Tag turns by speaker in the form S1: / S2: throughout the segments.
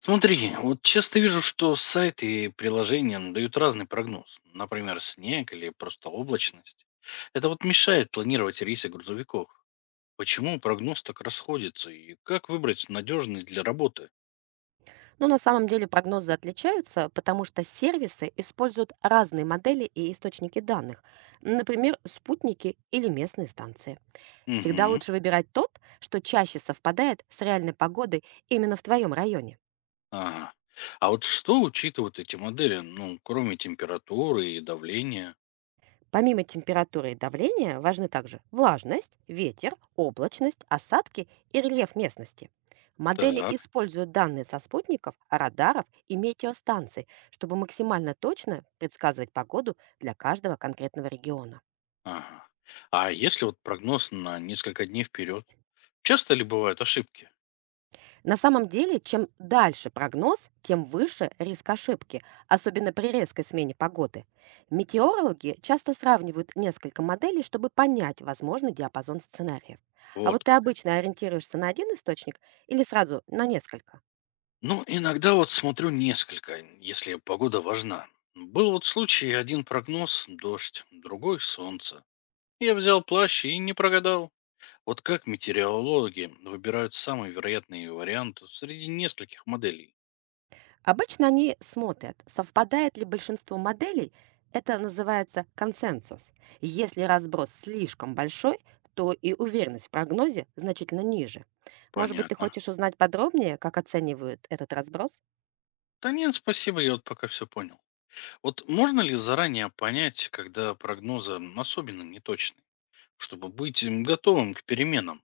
S1: Смотри, вот часто вижу, что сайты и приложения дают разный прогноз. Например, снег или просто облачность. Это вот мешает планировать рейсы грузовиков. Почему прогноз так расходится и как выбрать надежный для работы?
S2: Но на самом деле прогнозы отличаются, потому что сервисы используют разные модели и источники данных, например, спутники или местные станции. Всегда
S1: Угу.
S2: лучше выбирать тот, что чаще совпадает с реальной погодой именно в твоем районе.
S1: Ага. А вот что учитывают эти модели, ну, кроме температуры и давления?
S2: Помимо температуры и давления важны также влажность, ветер, облачность, осадки и рельеф местности. Модели
S1: Так.
S2: используют данные со спутников, радаров и метеостанций, чтобы максимально точно предсказывать погоду для каждого конкретного региона.
S1: Ага. А если вот прогноз на несколько дней вперед? Часто ли бывают ошибки?
S2: На самом деле, чем дальше прогноз, тем выше риск ошибки, особенно при резкой смене погоды. Метеорологи часто сравнивают несколько моделей, чтобы понять возможный диапазон сценариев. А
S1: Вот
S2: вот ты
S1: как.
S2: обычно ориентируешься на один источник или сразу на несколько?
S1: Ну, иногда вот смотрю несколько, если погода важна. Был вот случай, один прогноз – дождь, другой – солнце. Я взял плащ и не прогадал. Вот как метеорологи выбирают самый вероятный вариант среди нескольких моделей?
S2: Обычно они смотрят, совпадает ли большинство моделей, это называется консенсус. Если разброс слишком большой, то и уверенность в прогнозе значительно ниже. Может быть, ты
S1: Понятно.
S2: хочешь узнать подробнее, как оценивают этот разброс?
S1: Да нет, спасибо, я вот пока все понял. Вот можно ли заранее понять, когда прогнозы особенно неточны, чтобы быть готовым к переменам?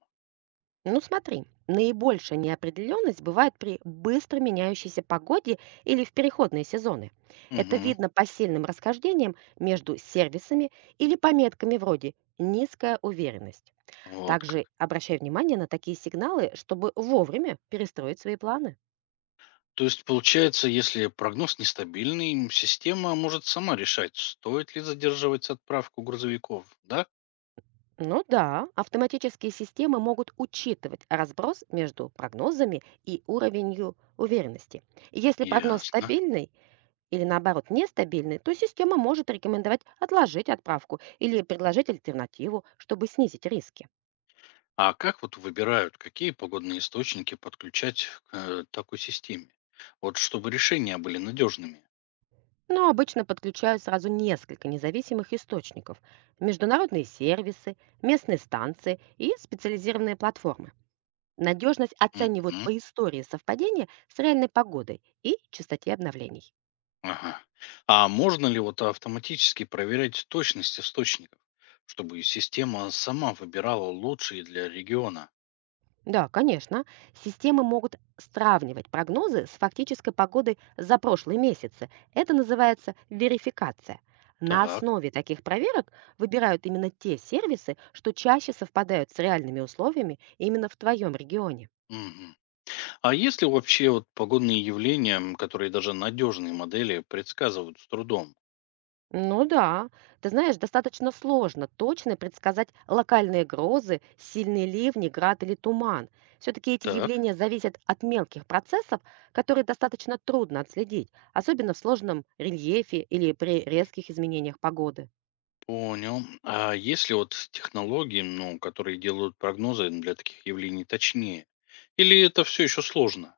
S2: Ну смотри, наибольшая неопределенность бывает при быстро меняющейся погоде или в переходные сезоны. Это
S1: Угу,
S2: видно по сильным расхождениям между сервисами или пометками вроде «низкая уверенность».
S1: вот как.
S2: Также обращай внимание на такие сигналы, чтобы вовремя перестроить свои планы.
S1: То есть получается, если прогноз нестабильный, система может сама решать, стоит ли задерживать отправку грузовиков, да?
S2: Ну да, автоматические системы могут учитывать разброс между прогнозами и уровенью уверенности. И если прогноз
S1: Ясно.
S2: стабильный или наоборот нестабильный, то система может рекомендовать отложить отправку или предложить альтернативу, чтобы снизить риски.
S1: А как вот выбирают, какие погодные источники подключать к такой системе? Вот чтобы решения были надежными.
S2: Но обычно подключают сразу несколько независимых источников – международные сервисы, местные станции и специализированные платформы. Надежность оценивают
S1: Мгм.
S2: по истории совпадения с реальной погодой и частоте обновлений.
S1: Ага. А можно ли вот автоматически проверять точность источников, чтобы система сама выбирала лучшие для региона?
S2: Да, конечно, системы могут сравнивать прогнозы с фактической погодой за прошлые месяцы. Это называется верификация. На
S1: Так.
S2: основе таких проверок выбирают именно те сервисы, что чаще совпадают с реальными условиями именно в твоем регионе.
S1: Мгм. А есть ли вообще вот погодные явления, которые даже надежные модели предсказывают с трудом?
S2: Ну да, ты знаешь, достаточно сложно точно предсказать локальные грозы, сильные ливни, град или туман. Все-таки эти
S1: Так,
S2: явления зависят от мелких процессов, которые достаточно трудно отследить, особенно в сложном рельефе или при резких изменениях погоды.
S1: понял. А есть ли вот технологии, ну, которые делают прогнозы для таких явлений точнее? Или это все еще сложно?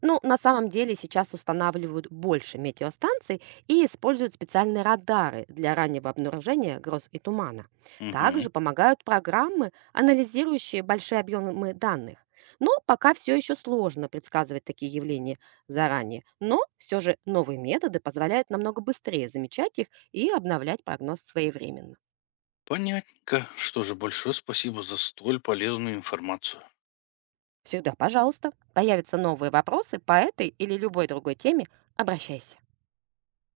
S2: Ну, на самом деле сейчас устанавливают больше метеостанций и используют специальные радары для раннего обнаружения гроз и тумана.
S1: Угу.
S2: Также помогают программы, анализирующие большие объемы данных. Но пока все еще сложно предсказывать такие явления заранее. Но все же новые методы позволяют намного быстрее замечать их и обновлять прогноз своевременно.
S1: Понятненько. Что же, большое спасибо за столь полезную информацию.
S2: Всегда, пожалуйста, появятся новые вопросы по этой или любой другой теме, обращайся.